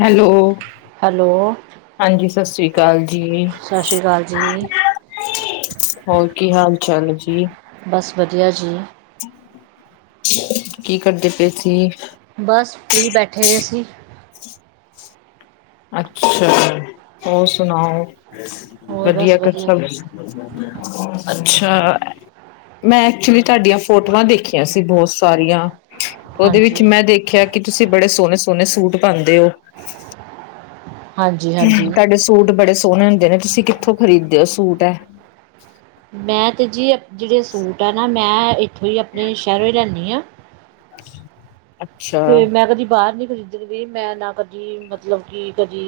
Hello! Hello ਹਾਂਜੀ, ਸਸਰੀ ਕੱਲ। ਜੀ। ਸਤਿ ਸ਼੍ਰੀ ਅਕਾਲ ਜੀ ਹੋਰ, ਕੀ ਹਾਲ ਚਾਲ ਜੀ? ਬਸ ਵਧੀਆ ਜੀ। ਕੀ ਕਰਦੇ ਪਏ ਸੀ? ਬੱਸ ਫ੍ਰੀ ਬੈਠੇ ਦੇ ਸੀ। ਅੱਛਾ ਹੋਰ ਸੁਣਾਓ ਹੋਰ ਵਧੀਆ ਬਸ ਕਰ ਸਬ ਬਸ ਅੱਛਾ ਮੈਂ ਐਕਚੁਲੀ ਤੁਹਾਡੀਆਂ ਫੋਟੋਆਂ ਦੇਖੀਆਂ ਸੀ ਬਹੁਤ ਸਾਰੀਆਂ ਉਹਦੇ ਹਾਂਜੀ ਵਿੱਚ ਮੈਂ ਦੇਖਿਆ ਕਿ ਤੁਸੀਂ ਬੜੇ ਸੋਹਣੇ ਸੋਹਣੇ ਸੂਟ ਪਾਂਦੇ ਹੋ ਹਾਂਜੀ ਹਾਂਜੀ ਤੁਹਾਡੇ ਸੂਟ ਬੜੇ ਸੋਹਣੇ ਹੁੰ ਦੇ ਨੇ ਤੁਸੀਂ ਕਿੱਥੋਂ ਖ਼ਰੀਦੇ ਹੋ ਸੂਟ ਇਹ ਮੈਂ ਤੇ ਜੀ ਜਿਹੜੇ ਸੂਟ ਐ ਨਾ ਮੈਂ ਐਥੋਂ ਹੀ ਆਪਣੇ ਸ਼ਹਿਰੋਂ ਹੀ ਲਿਆਨੀ ਹਾਂ ਅੱਛਾ ਤੇ ਮੈਂ ਕਦੀ ਬਾਹਰ ਨੀ ਖਰੀਦ [unintelligible] ਮੈਂ ਨਾ ਕਦੀ ਮਤਲਬ ਕਿ ਕਦੀ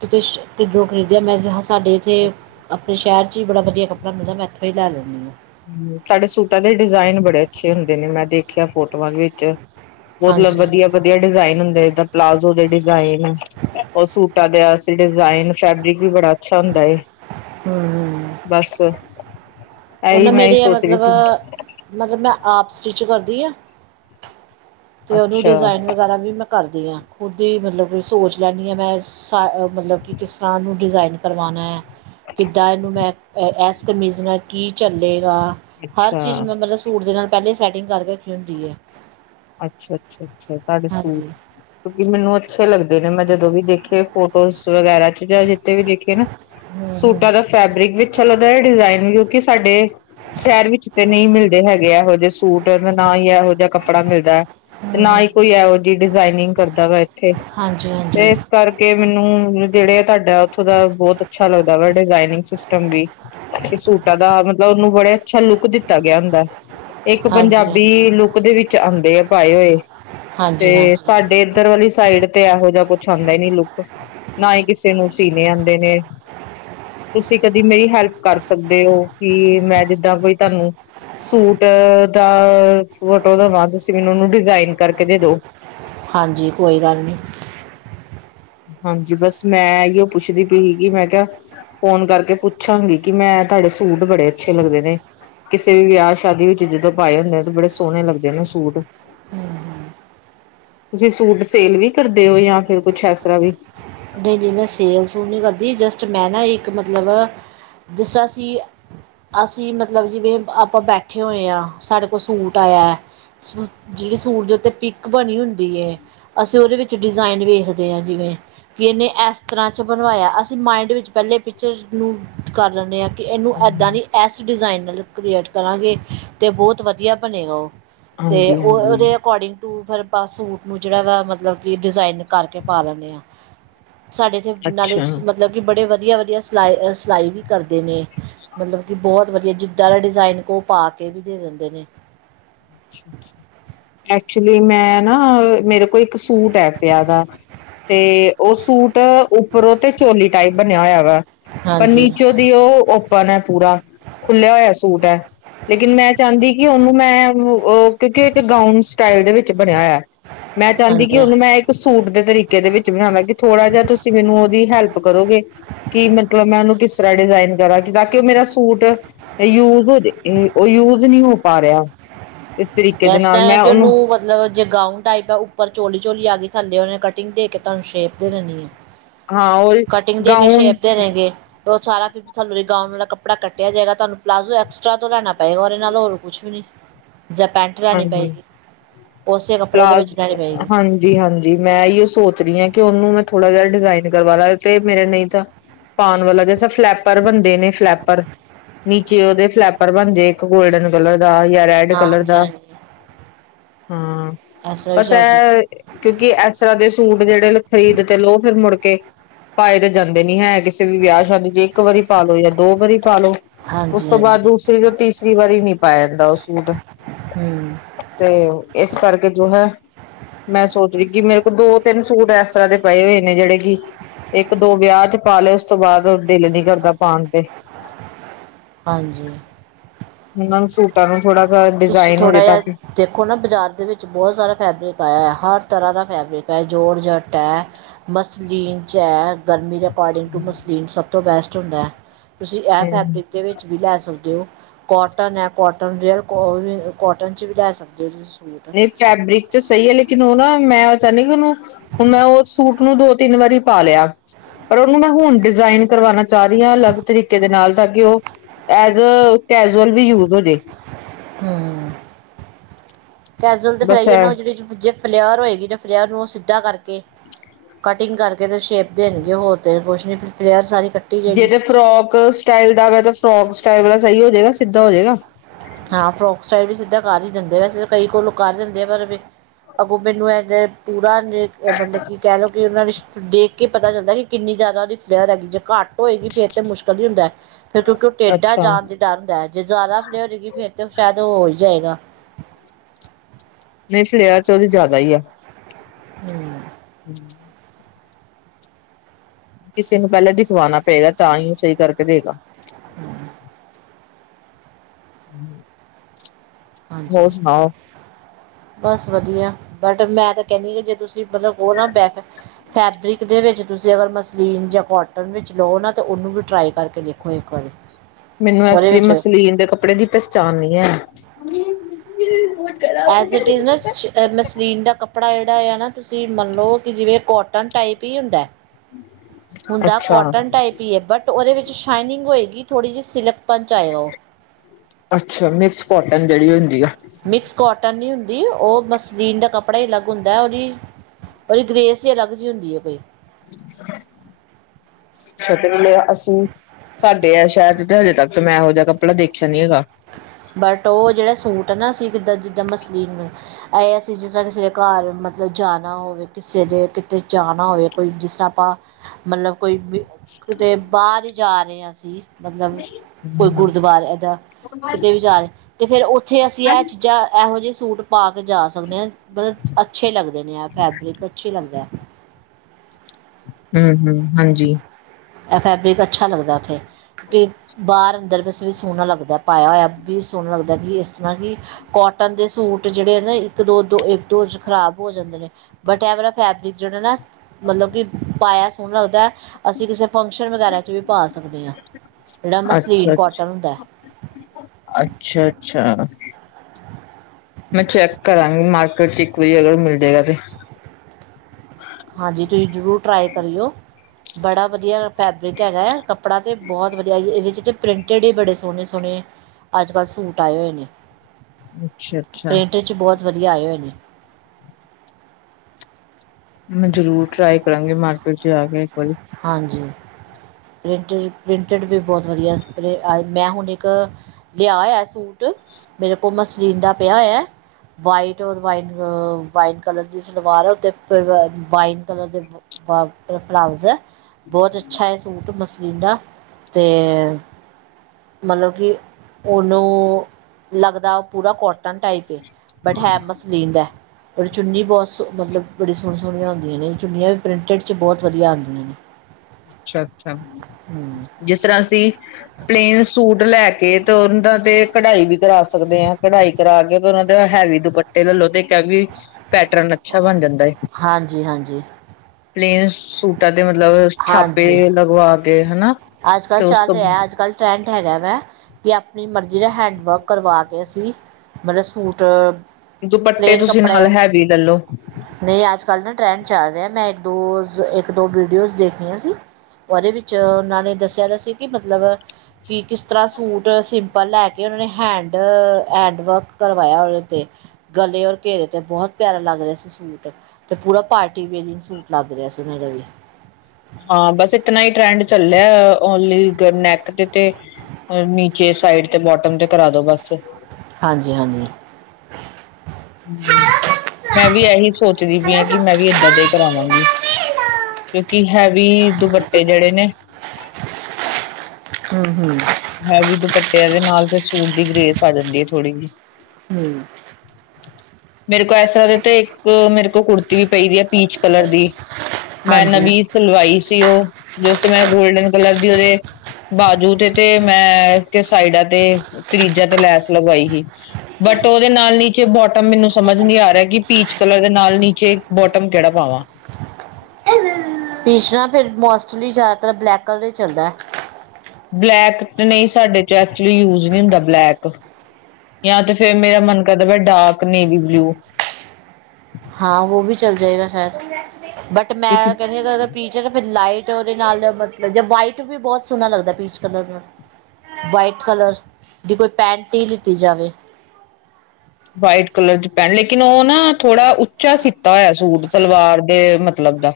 ਕਿਤੇ ਕਿੱਦੋ ਖਰੀਦਿਆ ਮੈਂ ਸਾਡੇ ਇੱਥੇ ਅੱਛਾ ਆਪਣੇ ਸ਼ਹਿਰ ਹੀ ਬੜਾ ਵਧੀਆੱ ਕਪੜਾ ਮਿਲਦਾ ਮੈਂ ਇੱਥੋਂ ਹੀ ਲੈੈਂ ਲੈਣੀ ਹਾਂ ਹੱਮ ਤੁਹਾਡੇ ਸੂਟਾਂ ਦੇ ਡਿਜ਼ਾਇਨ ਬੜੇ ਅੱਛੇ ਹੁੰਦੇ ਨੇ ਮੈਂ ਦੇਖਿਆ ਫੋਟੋਆਂ ਵਿੱਚ ਮਤਲਬ ਹਾਂਜੀ ਹਾਂਜੀ ਵਧੀਆ-ਵਧੀਆ ਡਿਜ਼ਾਇਨ ਹੁੰਦੇ ਏਧਰ ਪਲਾਜ਼ੋ ਦੇ ਡਿਜਾਇਨ ਉਹ ਸੂਟਾਂ ਦੇ ਅਸੀਂ ਡਿਜਾਇਨ ਫੈਬਰਿਕ ਵੀ ਬੜਾ ਅੱਛਾ ਹੁੰਦਾ ਏ ਹੂੰ ਬਸ ਇਹੀ ਉਹਨ ਮੈਂ ਹੀ ਮੇਰੇ ਸੋਚ ਰਹੀ ਸੀ ਮਤਲਬ-ਮਤਲਬ ਮੈਂ ਆਪ ਸਟਿੱਚ ਕਰਦੀ ਹਾਂ ਤੇ ਉਹਨੂੰ ਅੱਛਾ ਡਿਜ਼ਾਇਨ ਵਗੈਰਾ ਵੀ ਮੈਂ ਕਰਦੀ ਹਾਂ ਖੁਦ ਹੀ ਮਤਲਬ ਸੋਚ ਲੈਂਨੀ ਆਂ ਮੈਂ ਇਸ ਆਂ ਮਤਲਬ ਕਿ ਕਿਸ ਤਰ੍ਹਾਂ ਨੂੰ ਡਿਜ਼ਾਇਨ ਕਰਵਾਉਣਾ ਹੈ। ਕਿੱਦਾਂ ਇਹਨੂੰ ਮੈਂ ਐਸ ਕਮੀਜ਼ ਨਾਲ ਕੀ ਝੱਲੇ ਆ ਹਰ ਅੱਛਾ ਚੀਜ਼ ਮੈਂ ਮਤਲਬ ਸੂਟ ਦੇ ਨਾਲ ਪਹਿਲੇ ਸੈਟਿੰਗ ਕਰਕੇ ਰੱਖੀ ਹੁੰਦੀ ਏ। ਅੱਛਾ, ਅੱਛਾ, ਅੱਛਾ ਤੁਹਾਡੇ ਸੂਟ ਹਾਂਜੀ। ਕਿਉਕਿ ਮੈਨੂੰ ਅੱਛੇ ਲੱਗਦੇ ਨੇ, ਮੈਂ ਜਦੋਂ ਵੀ ਦੇਖੇ ਫੋਟੋਜ਼ ਵਗੈਰਾ ਚ ਜਾਂ ਜਿੱਥੇ ਵੀ ਦੇਖੇ ਨਾ ਹੂੰ ਹੂੰ ਸੂਟਾਂ ਦਾ ਫੈਬਰਿਕ ਵੀ ਅੱਛਾ ਲੱਗਦਾ ਡਿਜ਼ਾਇਨ ਵੀ ਕਿਉਕਿ ਸਾਡੇ ਸ਼ਹਿਰ ਵਿੱਚ ਤੇ ਨਹੀਂ ਮਿਲਦੇ ਹੈਗੇ ਇਹੋ ਜਿਹੇ ਸੂਟ ਨਾ ਹੀ ਇਹੋ ਜਿਹਾ ਕੱਪੜੇ ਕੱਪੜਾ ਮਿਲਦੈ ਤੇ ਨਾ ਹੀ ਕੋਈ ਐੋ ਦੀ ਡਿਜ਼ਾਇਨਿੰਗ ਕਰਦਾ ਵਾ ਤੇ, ਹਾਂਜੀ ਹਾਂਜੀ ਤੇ ਇਸ ਕਰਕੇ ਮੈਨੂੰ ਜਿਹੜੇ ਆ ਤੁਹਾਡਾ ਉੱਥੋਂ ਦਾ ਬਹੁਹਤ ਅੱਛਾ ਲੱਗਦਾ ਵਾ ਡਿਜਾਇਨਿੰਗ ਸਿਸਟਮ ਵੀ ਤੇ ਸੂਟਾਂ ਦਾ ਮਤਲਬ ਓਨੂੰ ਬੜਾ ਅੱਛਾ ਲੁਕ ਦਿਤਾ ਗਿਆ ਹੁੰਦਾ। ਇੱਕ ਹਾਂਜੀ ਪੰਜਾਬੀ ਲੁੱਕ ਦੇ ਵਿੱਚ ਆਉਂਦੇ ਪੈ ਹਾਂਜੀ ਤੇ ਹਾਂਜੀ ਸਾਡੇ ਇੱਧਰ ਵਾਲੀ ਸਾਈਡ ਤੇ ਇਹੋ ਜਿਹਾ ਕੁਛ ਆਉਂਦਾ ਹੀ ਨੀ ਲੁੱਕ ਨਾ ਹੀ ਕਿਸੇ ਨੂੰ ਸੀਨੇ ਆਉਂਦੇ ਨੇ ਤੁਸੀਂ ਕਦੀ ਮੇਰੀ ਹੈਲਪ ਕਰ ਸਕਦੇ ਹੋ ਕਿ ਮੈਂ ਜਿੱਦਾਂ ਬਈ ਤੁਹਾਨੂੰ ਸੂਟ ਦਾ ਫੋਟੋ ਦਵ ਤੁਸੀਂ ਮੈਨੂੰ ਉਹਨੂੰ ਡਿਜ਼ਾਇਨ ਕਰਕੇ ਦੇ ਦੋ ਹਾਂਜੀ ਕੋਈ ਗੱਲ ਨਹੀਂ ਹਾਂਜੀ ਬਸ ਮੈਂ ਇਓ ਪੁੱਛਦੀ ਪਈ ਸੀ ਕਿ ਮੈਂ ਕਿਹਾ ਫੋਨ ਕਰਕੇ ਪੁੱਛਾਂਗੀ ਕਿ ਮੈਂ ਤੁਹਾਡੇ ਸੂਟ ਬੜੇ ਅੱਛੇ ਲੱਗਦੇ ਨੇ ਕਿਸੇ ਵੀ ਵਿਆਹ ਸ਼ਾਦੀ ਵਿੱਚ ਜਦੋਂ ਪਾਏ ਹੁੰਦੇ ਨੇ ਤੇ ਬੜੇ ਸੋਹਣੇ ਲੱਗਦੇ ਨੇ ਸੂਟ ਤੁਸੀਂ ਸੂਟ ਸੇਲ ਵੀ ਕਰਦੇ ਹੋ ਜਾਂ ਫਿਰ ਕੁਛ ਵੀ ਨਹੀਂ ਨਹੀਂ ਮੈਂ ਸੇਲ ਸੂਲ ਨਹੀਂ ਕਰਦੀ ਜਸਟ ਮੈਂ ਨਾ ਇੱਕ ਮਤਲਬ ਜਿਸ ਤਰ੍ਹਾਂ ਅਸੀਂ ਅਸੀਂ ਮਤਲਬ ਜਿਵੇਂ ਆਪਾਂ ਬੈਠੇ ਹੋਏ ਹਾਂ ਸਾਡੇ ਕੋਲ ਸੂਟ ਆਇਆ ਜਿਹੜੀ ਸੂਟ ਦੇ ਉੱਤੇ ਪਿੱਕ ਬਣੀ ਹੁੰਦੀ ਹੈ ਅਸੀਂ ਉਹਦੇ ਵਿੱਚ ਡਿਜ਼ਾਇਨ ਵੇਖਦੇ ਹਾਂ ਜਿਵੇਂ ਕਿ ਇਹਨੇ ਇਸ ਤਰ੍ਹਾਂ 'ਚ ਬਣਵਾਇਆ ਅਸੀਂ ਮਾਇੰਡ ਵਿੱਚ ਪਹਿਲੇ ਪਿਕਚਰ ਨੂੰ ਕਰ ਲੈਂਦੇ ਹਾਂ। ਕਿ ਇਹਨੂੰ ਇੱਦਾਂ ਦੀ ਇਸ ਡਿਜ਼ਾਇਨ ਨਾਲ ਕ੍ਰੀਏਟ ਕਰਾਂਗੇ ਤੇ ਬਹੁਤ ਵਧੀਆ ਬਣੇਗਾ। ਉਹ ਤੇ ਹਾਂਜੀ ਉਹ ਹਾਂਜੀ ਉਹਦੇ ਅਕੋਰਡਿੰਗ ਟੂ ਫਿਰ ਬਸ ਸੂਟ ਨੂੰ ਜਿਹੜਾ ਵਾ ਮਤਲਬ ਕਿ ਡਿਜ਼ਾਇਨ ਕਰਕੇ ਪਾ ਲੈਂਦੇ ਹਾਂ। ਸਾਡੇ ਇੱਥੇ ਨਾਲੇ ਅੱਛਾ ਮਤਲਬ ਕਿ ਬੜੇ ਵ ਵਧੀਆ ਵਧੀਆ ਸਿਲਾਈ ਸਿਲਾਈ ਵੀ ਕਰਦੇ ਨੇ ਮਤਲਬ ਕਿ ਬਹੁਤ ਵਧੀਆ ਜਿੱਦਾਂ ਵਾਲਾ ਡਿਜ਼ਾਇਨ ਕੋ ਉਹ ਪਾ ਕੇ ਵੀ ਦੇ ਦਿੰਦੇ ਨੇ ਐਕਚੁਲੀ ਮੈਂ ਨਾ ਮੇਰੇ ਕੋਲ ਇੱਕ ਸੂਟ ਹੈ ਪਿਆ ਵਾ ਤੇ ਉਹ ਸੂਟ ਉੱਪਰੋਂ ਤੇ ਚੋਲੀ ਟਾਈਪ ਬਣਿਆ ਹੋਇਆ ਵਾ ਪਰ ਹਾਂਜੀ ਨੀਚੋ ਦੀ ਉਹ ਪਨ ਪੂਰਾ ਖੁੱਲਿਆ ਹੋਇਆ ਸੂਟ ਹੈ ਲੇਕਿਨ ਮੈਂ ਚਾਹੁੰਦੀ ਕਿ ਉਹਨੂੰ ਮੈਂ ਉਹ ਕਿਉਂਕਿ ਇੱਕ ਗਾਊਨ ਸਟਾਈਲ ਦੇ ਵਿੱਚ ਬਣਿਆ ਹੋਇਆ। ਮੈਂ ਚਾਹੁੰਦੀ ਕਿ ਹਾਂਜੀ ਉਹਨੂੰ ਮੈਂ ਇੱਕ ਸੂਟ ਦੇ ਤਰੀਕੇ ਤੇ ਈਦੇ ਵਿੱਚ ਮੈਂ ਵੱਧ ਥੋੜਾ ਜਿਹਾ ਤੁਸੀਂ ਮੈਨੂੰ ਉਹਦੀ ਹੈਲਪ ਕਰੋਗੇ, ਕਿ ਮਤਲਬ ਮੈਂ ਉਹਨੂੰ ਕਿਸ ਤ ਡਿਜ਼ਾਇਨ ਕਰਾਂ ਕਿ ਤਾਂਕ ਉਹ ਮੇਰਾ ਸੂਟ ਯੂਜ ਹੋਵੇ ਯੂਜ ਨਹੀਂ ਹੋ ਪਾ ਰਿਹਾ। ਇਸ ਤਰੀਕੇ ਦੇ ਇਸ ਨਾਲ ਤਰ੍ਹਾਂ ਹੈ ਮੈਂ ਕਿ ਉਹਨੂੰ ਮਤਲਬ ਜੇ ਗਊਉਣ ਟਾਈਪ ਹੈ ਉੱਪਰ ਚੋਲੀ ਚਝੋਲੀ ਆ ਗਈ ਥੱਲੇ ਉਹਨੇ ਕਟਿੰਗ ਦੇ ਕੇ ਤੁਹਾਨੂੰ ਸ਼ੇਪ ਦਿੰਦੀਆ ਹਾਂ ਔਰ ਗਾਊਨ ਦੇਣਗੇ ਉਹ ਸਾਰਾ ਤੁਹਾਨੂੰ ਰ ਗਾਊਨ ਵਾਲਾ ਕੱਪੜਾ ਕੱਟ ਜਾਏਗਾ ਤੁਹਾਨੂੰ ਪਲਾਜ਼ੋ ਐਕਸਟਰਾ ਤੋਂ ਲੈਣਾ ਪਏਗਾ ਉਹਦੇ ਨਾਲ ਹੋਰ ਕੁਛ ਵੀ ਨੀ ਜ ਹਾਂਜੀ ਕੱਪੜੇ ਦੇ ਵਿੱਚ ਲੈਣੀ ਪ ਪਏਗੀ ਹਾਂਜੀ ਹਾਂਜੀ ਮੈਂ ਓ ਸੋਚ ਰਹੀ ਹਾਂ ਕਿ ਉਹਨੂੰ ਮੈਂ ਥੋੜਾ ਜਿਹਾ ਡਿਜ਼ਾਇਨ ਨਿਕਲ ਵਾਲਾ ਤੇ ਮੇਰਾ ਨਹੀਂ ਤਾਂ ਪਾਉਣ ਵਾਲਾ ਜੈਸਾ ਫਲੈਪਰ ਬਣਦਾ ਦੇ ਨੇ ਫਲੈਪਰ ਨੀਚੇ ਉਹਦੇ ਫਲੈਪਰ ਪਰ ਬਣਜੇ ਇੱਕ ਗੋਲਡਨ ਕਲਰ ਦਾ ਜਾਂ ਰੈਡ ਹਾਂ ਕਲਰ ਹਾਂਜੀ ਦਾ ਹਾਂਜੀ ਹਾਂ, ਇਸ ਤਰ੍ਹਾਂ ਵੀ ਬਸ ਚੱਲ ਜੀ ਐ ਕਿਉਂਕਿ ਐਸ ਤਰ੍ਹਾਂ ਦੇ ਸੂਟ ਜੇੜੇ ਖ਼ਰੀਦ ਤੇ ਲੋ ਫੇਰ ਮੁੜ ਕੇ ਪਾਏ ਤਾਂ ਜਾਂਦੇ ਨੀ ਹੈ। ਕਿਸੇ ਵੀ ਵਿਆਹ ਸ਼ਾਦੀ ਚ ਇੱਕ ਵਾਰੀ ਪਾਲੋ ਯਾ ਦੋ ਵਾਰੀ ਪਾਲੋ, ਉਸ ਹਾਂਜੀ ਤੋਂ ਬਾਅਦ ਹਾਂਜੀ ਦੂਸਰੀ ਤੋਂ ਤੀਸਰੀ ਵਾਰੀ ਨੀ ਪਾਇਆ ਜਾਂਦਾ ਓਹ ਸੂਟ। ਹੂੰ ਤੇ ਏਸ ਕਰਕੇ ਜੋ ਹੈ ਮੈਂ ਸੋਚ ਰੀ ਕਿ ਮੇਰੇ ਕੋਲ ਦੋ ਤਿੰਨ ਸੂਟ ਐਸ ਤਰ੍ਹਾਂ ਦੇ ਪਏ ਹੋਏ ਨੇ ਜੇੜੇ ਵੀ ਇਕ ਦੋ ਵਿਆਹ ਚ ਪਾ ਲੋ ਉਸ ਤੋਂ ਬਾਦ ਦਿਲ ਨੀ ਕਰਦਾ ਪਾਣ ਤੇ। ਹਾਂਜੀ। ਉਨ੍ਹਾਂ ਨੂੰ ਸੂਟਾਂ ਨੂੰ ਥੋੜਾ ਸ ਤੁਸੀਂ ਡਿਜ਼ਾਇਨ ਹੋਜੇ ਥੋੜ੍ਹਾ ਤਾਂ ਜਾ ਕਿ ਦੇਖੋ ਨਾ ਬਾਜ਼ਾਰ ਦੇ ਵਿੱਚ ਬੌਤ ਸਾਰਾ ਫੈਬਰਿਕ ਆਇਆ ਹੋਇਆ, ਹਰ ਤਰ੍ਹਾਂ ਦਾ ਫੈਬਰਿਕ ਐ, ਜੋੜ ਜੱਟ ਐ, ਮਸਲੀਨ ਚ ਐ। ਗਰਮੀ ਦੇ ਅਕੋਡਿੰਗ ਟੂ ਹਮ ਮਸਲੀਨ ਸਭ ਤੋਂ ਬੈਸਟ ਹੁੰਦੈ। ਤੁਸੀਂ ਐ ਫੈਬਰਿਕ ਦੇ ਵਿੱਚ ਵੀ ਲੈ ਸਕਦੇ ਔ। ਕੋਟਨ ਹੈ ਕੋਟਨ ਜੈਮ ਕੋ ਰੇ ਕੋਟਨ ਚ ਵੀ ਲੈ ਸਕਦੇ ਔ ਤੁਸੀਂ। ਸੂਟ ਨਹੀਂ ਫੈਬਰਿਕ ਤਾਂ ਸਹੀ ਏ ਲੇਕਿਨ ਓਹ ਨਾ ਮੈਂ ਜਾਨੀ ਕਿ ਓਨੂੰ ਹੁਣ ਮੈਂ ਔ ਸੂਟ ਨੂੰ ਦੋ ਤਿੰਨ ਵਾਰੀ ਪਾ ਲਿਆ ਪਰ ਉਹਨੂੰ ਨਾ ਮੈਂ ਹੁਣ ਡਿਜ਼ਾਇਨ ਕਰਵਾਣਾ ਚਾ ਰੀ ਆਂ, ਅਲੱਗ ਤਰੀਕੇ ਦੇ ਨਾਲ ਤਾਂ ਕਿ ਔ ਐਜ ਕੈਜੂਅਲ ਵੀ ਯੂਜ ਹੋਜੇ। ਹੂੰ। ਕੈਜੂਅਲ ਤੇ ਫੇਰ ਐਈ ਬਸ ਈ ਏ ਹੈ ਨਾ ਓਹ ਜੇੜੀ ਜੀ ਫੁਲੇਆਰ ਹੋਏਗੀ ਨਾ ਫੁਲੇਆਰ ਨੂੰ ਔਸ ਸਿੱਧਾ ਕਰਕੇ ਕਟਿੰਗ ਕਰਕੇ ਤੇ ਸ਼ੇਪ ਦੇਣਗੇ ਹੋਰ ਤੇ ਕੁਛ ਨੀ ਪਰ ਫਲੇਆਰ ਸਾਰੀ ਕੱਟੀ ਜੇ ਜਾਏਗੀ ਤੇ ਫਰੋਕ ਸਟਾਈਲ ਦਾ ਵੈ ਤੇ ਫਰੋਕ ਸਟਾਈਲ ਵਾਲਾ ਸਹੀ ਹੋਜੇਗਾ। ਸਿੱਧਾ ਹੋਜੇਗਾ। ਚਾਏ ਵੀ ਸਿੱਧਾ ਘਰ ਹੀ ਦਿੰਦੇ, ਵੈਸੇ ਤੇ ਕਈ ਕੋਲੋ ਕਰ ਈ ਦਿੰਦੇ ਐ ਪਰ ਦੇ ਅਗੋਂ ਮੈਨੂੰ ਐ ਦੇ ਪੁ ਰਾਜਨੇਕ ਅ ਮਤਲਬ ਕੀ ਕਹ ਲੋ ਕਿ ਓਨਾਂ ਰਿਸ਼ ਦੇਖ ਕੇ ਪਤਾ ਚੱਲਦੈ ਕਿ ਕਿੰਨੀ ਜੈਦਾ ਔਦੀ ਫਲੇਅਰ ਹੈਗੀ ਜੇ ਘੱਟ ਹੋਏਗੀ ਫੇਰ ਤੇ ਮੁਸ਼ਕਲ ਈ ਹੁੰਦੈ। ਫੇਰ ਕਿਉਂਕਿ ਔ ਟੇਡਾ ਅੱਛਾ। ਜਾਣ ਦੀ ਡਰ ਦੈ। ਜੇ ਜਾਦਾ ਫਲੇਅਰ ਹੈਗੀ ਫੇਰ ਤੇ ਸੈ਼ਦ ਓਹ ਹੋ ਈ ਜਾਏਗਾ। ਨਹੀਂ ਫਲੇਅਰ ਤੇ ਔਦੀ ਜੈਦਾ ਈ ਆ। ਹੂੰ। ਹੂੰ। ਕਿਸੇ ਨੂੰ ਪਹਿਲਾਂ ਦਿਖਵਾਣਾ ਪਏਗਾ, ਤਾਂ ਈ ਓਹ ਸਹੀ ਕਰਕੇ ਦੇਗਾ। ਹੂੰ। [inaudible] ਹਾਂਜੀ, ਬਸ ਵਧੀਆ। ਬਟ ਮੈਂ ਤਾਂ ਕਹਿੰਦੀ ਏ ਕਿ ਜੇ ਤੁਸੀਂ ਮਤਲਬ ਓਹ ਨਾ ਬੈਫ ਫੈਬਰਿਕ ਦੇ ਵੇਚ ਤੁਸੀਂ ਅਗਰ ਮਸਲੀਨ ਜਾਂ ਕੋਟਨ ਵਿੱਚ ਲੋ ਨਾ ਤਾਂ ਔਨੂੰ ਵੀ ਟਰਾਈ ਕਰਕੇ ਦੇਖੋ ਇੱਕ ਵਾਰੀ। ਮੈਨੂੰ ਉਹਦੇ ਐਕਚੁਲੀ ਵਿੱਚ ਮਸਲੀਨ ਦੇ ਕੱਪੜੇ ਦੀ ਪਹਿਚਾਣ ਨੀ ਹੈ। ਖ [unintelligible] ਐਸ ਇਟ ਇਜ਼ ਨਾ ਮਸਲੀਨ ਦਾ ਕਪ ਕੱਪੜਾ ਜਿਹੜਾ ਆ ਨਾ ਤੁਸੀਂ ਮੰਨ ਲਓ ਕਿ ਜਿਵੇਂ ਕੋਟਨ ਟਾਈਪ ਹੀ ਹੁੰਦਾ। ਹੁੰਦਾ ਅੱਛਾ। ਕੋਟਨ ਟਾਈਪ ਹੀ ਹੈ ਬਟ ਉਹਦੇ ਵਿੱਚ ਸ਼ਾਈਨਿੰਗ ਹੋਏਗੀ। ਥੋੜੀ ਜਿ ਸਿਲਪ ਅੱਛਾ ਮਿਕਸ ਕੋਟਨ ਜਿਹੜੀ ਹੁੰਦੀ ਆ। ਮਿਕਸ ਕੋਟ ਟ ਨ ਹੁੰਦੀ ਉਹ ਮਸਲੀਨ ਦਾ ਕੱਪੜਾ ਹੀ ਅਲੱਗ ਹੁੰਦਾ ਹੈ। ਉਹਦੀ- ਉਹਦੀ ਗਰੇੇਸ ਹੀ ਅਲੱਗ ਜਿਹੀ ਹੁੰਦੀ ਹੈ ਕੋਈ ਸਾਡੇ ਨਾਲੇ ਅਸੀਂ ਸਾਡੇ ਆ ਸ਼ਹਿਰ ਤੇ ਹਜੇ ਤੱਕ ਮੈਂ ਇਹੋ ਜਿਹਾ ਕੱਪੜਾ ਦੇਖਿਆ ਨੀ ਹੈਗਾ। ਬਟ ਉਹ ਜਿਹੜਾ ਸੂਟ ਹੈ ਨਾ ਅਸੀਂ ਕਿੱਦਾਂ ਜਿੱਦਾਂ ਮਸਲੀ ਨੂੰ ਇਹ ਅਸੀਂ ਜਿਸ ਤਰ੍ਹਾਂ ਕਿਸੇ ਦੇ ਘਰ ਮਤਲਬ ਜਾਣਾ ਹੋਵੇ ਕਿਸੇ ਦੇ ਕਿਤੇ ਜਾਣਾ ਹੋਵੇ ਕੋਈ ਜਿਸ ਤਰ੍ਹਾਂ ਆਪਾਂ ਮਤਲਬ ਕੋਈ ਕਿਤੇ ਬਾਹਰ ਹੀ ਜਾ ਰਹੇ ਅਸੀਂ। ਮਤਲਬ ਕੋਈ ਹੂੰ ਗੁਰਦੁਆਰੇ ਇਹਦਾਾਂ ਕਿਤੇ ਵੀ ਜਾ ਰਹੇ ਤੇ ਫੇਰ ਉੱਥੇ ਅਸੀਂ ਇਹ ਚੀਜ਼ਾਂ ਇਹੋ ਜਿਹੇ ਸੁ ਸੂਟ ਪਾ ਕੇ ਜਾ ਸਕਦੇ ਮਲ ਅੱਛੇ ਲੱਗਦੇ ਨੇ ਫੈਬਰਿਕ ਅੱਛੀ ਲੱਗਦਾ। ਹੂੰ-ਹੂੰ ਹਾਂਜੀ। ਇਹ ਫੈਬਰਿਕ ਅੱਛਾ ਲੱਗਦਾ ਉੱਥੇ ਕਿਕ ਬਾਹਰ ਅੰਦਰ ਵੈਸ ਵੀ ਸੋਹਣਾ ਲੱਗਦਾ ਪਾਇਆ ਹੋਇਆ ਵੀ ਸੋਹਣਾ ਲੱਗਦਾ ਕਿ ਇਸ ਤਰ੍ਹਾਂ ਕਿ ਕੋਟਨ ਦੇ ਸੂਟ ਜਿਹੜੇ ਨਾ ਇੱਕ ਦੋ ਦੋ ਇੱਕ ਦੋ ਖਰਾਬ ਹੋ ਜਾਂਦੇ ਨੇ ਬਟ ਐਵਰ ਫੈਬਰਿਕ ਜਿਹੜਾ ਨਾ ਮਤਲਬ ਕਿ ਪਾਇਆ ਲਗਦਾ ਅਸੀ ਕਿਸੇ ਫੰਕਸ਼ਨ ਵਗੈਰਾ ' ਵੀ ਪਾ ਸਕਦੇ ਹਾਂ ਜਿਹੜਾ ਮਸਲੀਨ ਅੱਛਾ ਅੱਛਾ ਕੋਟਨ ਹੁੰਦਾ ਅੱਛਾ ਅੱਛਾ। ਮੈਂ ਚੈੱਕ ਕਰਾਂਗੀ ਮਾਰਕੀਟ ਚ ਇੱਕ ਵਾਰੀ ਅਗਰ ਮਿਲ ਜਾਏਗਾ ਤੇ ਹਾਂਜੀ ਤੁਸੀਂ ਜ਼ਰੂਰ ਟਰਾਈ ਕਰੀਓ ਬੜਾ ਵਧੀਆ ਫੈਬਰਿਕ ਹੈਗਾ ਆ ਕੱਪੜਾ ਤਾਂ ਬਹੁਤ ਵਧੀਆ ਇਹਦੇ 'ਚ ਤਾਂ ਪ੍ਰਿੰਟਡ ਹੀ ਬੜੇ ਸੋਹਣੇ ਸੋਹਣੇ ਅੱਜ ਕੱਲ੍ਹ ਸੂਟ ਆਏ ਹੋਏ ਨੇ। ਅੱਛਾ ਅੱਛਾ। ਪ੍ਰਿੰਟ ਚ ਬਹੁਤ ਵਧੀਆ ਆਏ ਹੋਏ ਨੇ ਮੈਂ ਜਰੂਰ ਟਰਾਈ ਕਰਾਂਗੀ ਮਾਰਕੀਟ ਚ ਜਾ ਕੇ ਵਾਰੀ। ਹਾਂਜੀ। ਟ ਪ੍ਰਿੰਟਡ ਵੀ ਬਹੁਤ ਵਧੀਆ ਮੈਂ ਹੁਣ ਇੱਕ ਲਿਆ ਹੋਇਆ ਸੂਟ ਮੇਰੇ ਕੋਲ ਮਸਲੀਨ ਦਾ ਪਿਆ ਹੋਇਆ ਵਾਈਟ ਰ ਵ ਵਾਈਨ ਕਲਰ ਦੀ ਸਲਵਾਰ ਵਾਈਨ ਕਲਰ ਦੇ ਫਲਾਜ਼ ਹੈ। ਬਹੁਤ ਅੱਛਾ ਹੈ ਸੂਟ ਮਸ ਤੇ ਮਤਲਬ ਕਿ ਉਹਨੂੰ ਲੱਗਦਾ ਪੂਰਾ ਕੋਟ ਟਾਈਪ ਏ ਬਟ ਹੈ ਮਸਲੀਨ ਦਾ ਉਹਦੀ ਚੁੰਨੀ ਬਹੁਤ ਸੋ ਮਤਲਬ ਬੜੀ ਸੋਹਣੀ ਸੋਹਣੀਆਂ ਹੁੰਦੀਆਂ ਨੇ ਚੁੰਨੀਆਂ ਵੀ ਪ੍ਰਿੰਟਿਡ ਬਹੁਤ ਵਧੀਆ ਆਂਦੀਆਂ ਨੇ ਅੱਛਾ ਅੱਛਾ ਹਮ ਜਿਸ ਤਰ੍ਹਾਂ ਅਸੀਂ ਪਲੇਨ ਸੂਟ ਲੈ ਕੇ ਕੇ ਤੇ ਉਹਨਾਂ ਤੇ ਕਢਾਈ ਵੀ ਕਰਾ ਸਕਦੇ ਆ ਕਢਾਈ ਕਰਾ ਕੇ ਤੇ ਉਹਨਾਂ ਦੇ ਹੈਵੀ ਦੁਪੱਟੇ ਲੈ ਲੋ ਤੇ ਤੇ ਵੀ ਪੈਟਰਨ ਅੱਛਾ ਬਣ ਜਾਂਦਾ ਏ। ਹਾਂਜੀ ਹਾਂਜੀ ਪਲੇਨ ਸੂਟਾਂ ਦੇ ਮਤਲਬ ਛਾਪੇ ਹਾਂਜੀ ਲਗਵਾ ਕੇ ਹੈਨਾ ਅੱਜ ਕੱਲ ਚੱਲ ਰਿਹਾ ਹੈ, ਅੱਜ ਕੱਲ ਹੈਗਾ ਵੈ, ਵੀ ਆਪਾਂ ਆਪਣੀ ਮਰਜ਼ੀ ਦਾ ਹੈਂਡਵਰਕ ਕਰਵਾ ਅਸੀਂ ਬੜੇ ਸੂਟ ਦੁਪੱਟੇ ਪਲੇਨ ਤੁਸੀਂ ਨਾਲ ਕੱਪੜੇ ਹੈਵੀ ਲੈ ਲੋ ਨਹੀਂ ਅੱਜ ਕੱਲ੍ਹ ਨਾ ਟਰੈਂਡ ਚੱਲ ਰਿਹਾ, ਮੈਂ ਇੱਕ ਦੋ ਇੱਕ ਦੋ ਵੀਡੀਓਜ਼ ਦੇਖੀਆਂ ਸੀ ਉਹਦੇ ਵਿੱਚ ਉਹਨਾਂ ਨੇ ਦੱਸਿਆ ਤਾਂ ਸੀ ਕਿ ਮਤਲਬ ਕਿ ਕਿਸ ਤਰ੍ਹਾਂ ਸੂਟ ਸਿੰਪਲ ਲੈ ਕੇ ਉਹਨਾਂ ਨੇ ਹੈਂਡ ਹੈਂਡ ਵਰਕ ਕਰਵਾਇਆ ਉਹਦੇ ਤੇ, ਗਲੇ ਔਰ ਘੇਰੇ ਤੇ ਬਹੁਤ ਪਿਆਰਾ ਲੱਗ ਰਿਹਾ ਸੀ ਸੂਟ, ਤੇ ਪੂਰਾ ਪਾਰਟੀ ਵੇਅਰਿੰਗ ਸੂਟ ਲੱਗ ਰਿਹਾ ਸੀ ਉਹਨਾਂ ਦੇ ਵੀ। ਹਾਂ ਬਸ ਇਤਨਾ ਹੀ ਟਰੈਂਡ ਚੱਲਿਆ ਔਨਲਾਈਨ, ਨੈਕ ਤੇ ਤੇ ਨੀਚੇ ਸਾਈਡ ਤੇ ਬੋਟਮ ਤੇ ਕਰਾ ਦੋ ਬਸ ਹਾਂਜੀ ਹਾਂਜੀ ਮੈਂ ਵੀ ਏਹੀ ਸੋਚਦੀ ਪਈ ਆ ਕਿ ਮੈਂ ਵੀ ਇ ਏਦਾਂ ਦਾ ਹੀ ਕਰਾਵਾਂਗੀ, ਕਿਉਂਕਿ ਹੈਵੀ ਦੁਪੱਟੇ ਜਿਹੜੇ ਨੇ ਹੂ ਹੂ ਹੈ ਵੀ ਦੁਪੱਟਿਆਂ ਦੇ ਨਾਲ ਫੇਰ ਸੂਟ ਦੀ ਗਰੇਸ ਆ ਜਾਂਦੀ ਹੈ, ਥੋੜ੍ਹੀ ਜਿਹੀ [inaudible] ਮੇਰੇ ਕੋਲ ਇਸ ਤਰ੍ਹਾਂ ਦੇ ਤੇ ਇੱਕ ਮੇਰੇ ਕੋਲ ਕੁੜਤੀ ਵੀ ਪਈ ਦੀ ਆ ਪੀਚ ਕਲਰ ਦੀ, ਮੈਂ ਹਾਂਜੀ ਨਵੀਂ ਸਿਲਵਾਈ ਸੀ ਔ, ਜਿਸ ਤੇ ਮੈਂ ਗੋਲਡਨ ਕਲਰ ਬੀ ਉਹ ਦੇ ਬਾਜੂ ਤੇ- ਤੇ ਮੈਂ ਸਾਈਡਾਂ ਤੇ ਤਲੀਜਾ ਤੇ ਲੈਸ ਲਗਈ ਸੀ, ਬਟ ਉਹਦੇ ਨਾਲ ਨੀਚੇ ਬੋਟਮ ਮੈਨੂੰ ਸਮਝ ਨੀ ਆ ਰਿਹਾ ਕਿ ਪੀਚ ਕਲਰ ਦੇ ਨਾਲ ਨੀਚੇ ਬੋਟਮ ਕਿਹੜਾ ਪਾਵਾਂ? ਇਸ ਤਰ੍ਹਾਂ ਫਿਰ ਮੋਸਟਲੀ ਜ਼ਿਆਦਾਤਰ ਬਲੈਕ ਕਲਰ ਹੀ ਚੱਲਦਾ। ਬਲੈਕ ਨਹੀਂ ਸਾਡੇ ਚੋਂ ਐਕਚੁਲੀ ਯੂਜ ਨਹੀਂ ਹੁੰਦਾ ਬਲੈਕ, ਜਾਂ ਤੇ ਫਿਰ ਮੇਰਾ ਮਨ ਕਰਦਾ ਪਿਆ ਡਾਰਕ ਨੇਵੀ ਬਲਿਊ। ਹਾਂ ਉਹ ਵੀ ਚੱਲ ਜਾਏਗਾ ਸ਼ਾਇਦ। ਬਟ ਕਿਉਂਕਿ ਮੈਂ ਕਹਿੰਦੀ ਪੀਚ ਹੈ, ਫਿਰ ਲਾਈਟ ਤੇ ਉਹਦੇ ਨਾਲ ਮਤਲਬ ਜਾਂ ਵਾਈਟ ਵੀ ਬਹੁਤ ਸੋਹਣਾ ਲੱਗਦਾ ਪੀਚ ਕਲਰ ਨਾਲ, ਵਾਈਟ ਕਲਰ ਦੀ ਕੋਈ ਪੈਂਨਟ ਹੀ ਲਿੱਤੀ ਜਾਵੇ ਵਾਈਟ ਕਲਰ ਚ ਪੈਣ ਲੇਕਿਨ ਉਹ ਨਾ ਥੋੜਾ ਉੱਚਾ ਸੀਤਾ ਹੋਇਆ ਸੀ। ਸੂਟ ਸਲਵਾਰ ਦੇ ਮ ਉਪਲਬਧ ਆ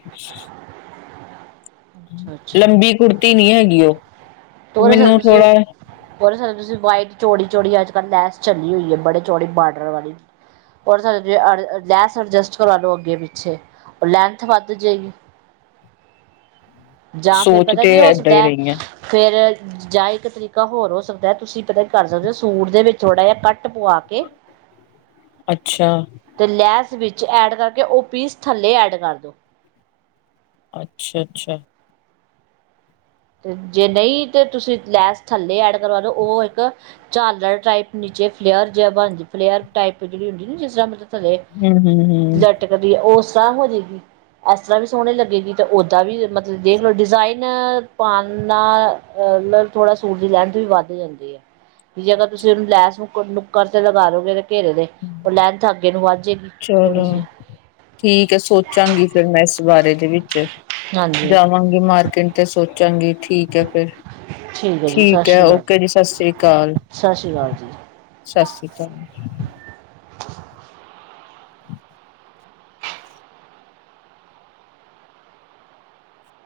ਅੱਛਾ ਅੱਛਾ, ਉਹ ਤੇ ਉਹਦੇ ਮੈਨੂੰ ਥੋੜਾ ਸਾਥ ਤੁਸੀਂ ਵਾਈਟ ਚੋੜੀ ਚੋੜੀ ਅੱਜ ਕੱਲ ਲੈਸ ਚੱਲੀ ਹੋਈ ਹੈ, ਬੜੇ ਚੌੜੀ ਬਾਰਡਰ ਵਾਲੀ ਲੈਸ਼ ਅਡਜੈਸਟ ਕਰਵਾ ਲਓ ਅੱਗੇ ਪਿੱਛੇ, ਲੈਂਥ ਵੱਧ ਜਾਏਗੀ। ਜਾਂ ਫਿਰ ਸੋਚ ਪਤਾ ਤੇ ਕੀ ਹੋ ਏਦਾਂ ਸਕਦਾ ਹੀ ਹੈ ਰਹੀ ਆ ਫੇਰ ਜਾਂ ਇੱਕ ਤਰੀਕੇ ਕਾ ਹੋਰ ਹੋ ਸਕਦਾ ਹੈ ਤੁਸੀਂ ਇਤਨਾ ਹੀ ਕਰ ਸਕਦੇ ਹੋ, ਸੂਟ ਦੇ ਵਿੱਚ ਥੋੜਾ ਜਿਹਾ ਕੱਟ ਪਵਾ ਕੇ ਅੱਛਾ ਅਤੇ ਲੈਸ ਵਿੱਚ ਐਡ ਕਰਕੇ ਉਹ ਪੀਸ ਥੱਲੇ ਐਡ ਕਰ ਦਿਉ। ਅੱਛਾ ਅੱਛਾ ਤੇ ਜੇ ਨਹੀਂ ਤੇ, ਤੁਸੀਂ ਲੈਸ ਥੱਲੇ ਐਡ ਕਰਵਾ ਦਿਉ, ਉਹ ਇੱਕ ਝਾਲਰ ਟਾਈਪ ਨੀਚੇ ਫਲੇਅਰ ਜਿਆ ਬਣਦੀ ਫਲੇਅਰ ਟਾਈਪ ਜਿਹੜੀ ਹੁੰਦੀ, ਜਿਸ ਤਰ੍ਹਾਂ ਮਤਲਬ ਥੱਲੇ ਹੂੰ ਹੂੰ ਹੂੰ ਲਟਕਦੀ ਉਸ ਇਸ ਤਰ੍ਹਾਂ ਹੋ ਜਾਵੇਗੀ ਐਸ ਤਰ੍ਹਾਂ ਵੀ ਸੋਹਣੇ ਲੱਗੇਗੀ ਤਾਂ ਓਦਾਂ ਵੀ ਮਤਲਬ ਡਿਜ਼ਾਇਨ ਪਾਨਾ ਲਬ ਥੋੜ੍ਹਾ ਸੂਟ ਦੀ ਲੈਂਥ ਵੀ ਵੱਧ ਜਾਂਦੀ ਹੈ ਵੀ, ਜੇ ਅਗਰ ਤੁਸੀਂ ਉਹਨੂੰ ਲੈਸ ਮੁੱਕ ਨੁੱਕਰ ਤੇ ਲਗਾ ਲੋਗੇ ਥੋੜ੍ਹੀ ਚਲੋ ਜਿਹੀ ਠੀਕ ਹੈ। ਸੋਚਾਂਗੀ ਫਿਰ ਮੈਂ, ਇਸ ਬਾਰੇ ਦੇ ਵਿੱਚ ਹਾਂਜੀ ਜਾਵਾਂਗੀ ਮਾਰਕਿਟ ਤੇ ਸੋਚਾਂਗੀ ਠੀਕ ਹੈ, ਫੇਰ ਜੀ ਸਤਿ ਠੀਕ ਹੈ। ਸ਼੍ਰੀ ਅਕਾਲ ਓਕੇ ਜੀ। ਸਤਿ ਸ੍ਰੀ ਅਕਾਲ। ਸਤਿ ਸ਼੍ਰੀ ਅਕਾਲ ਜੀ ਸਤਿ ਸ੍ਰੀ ਅਕਾਲ। [unintelligible]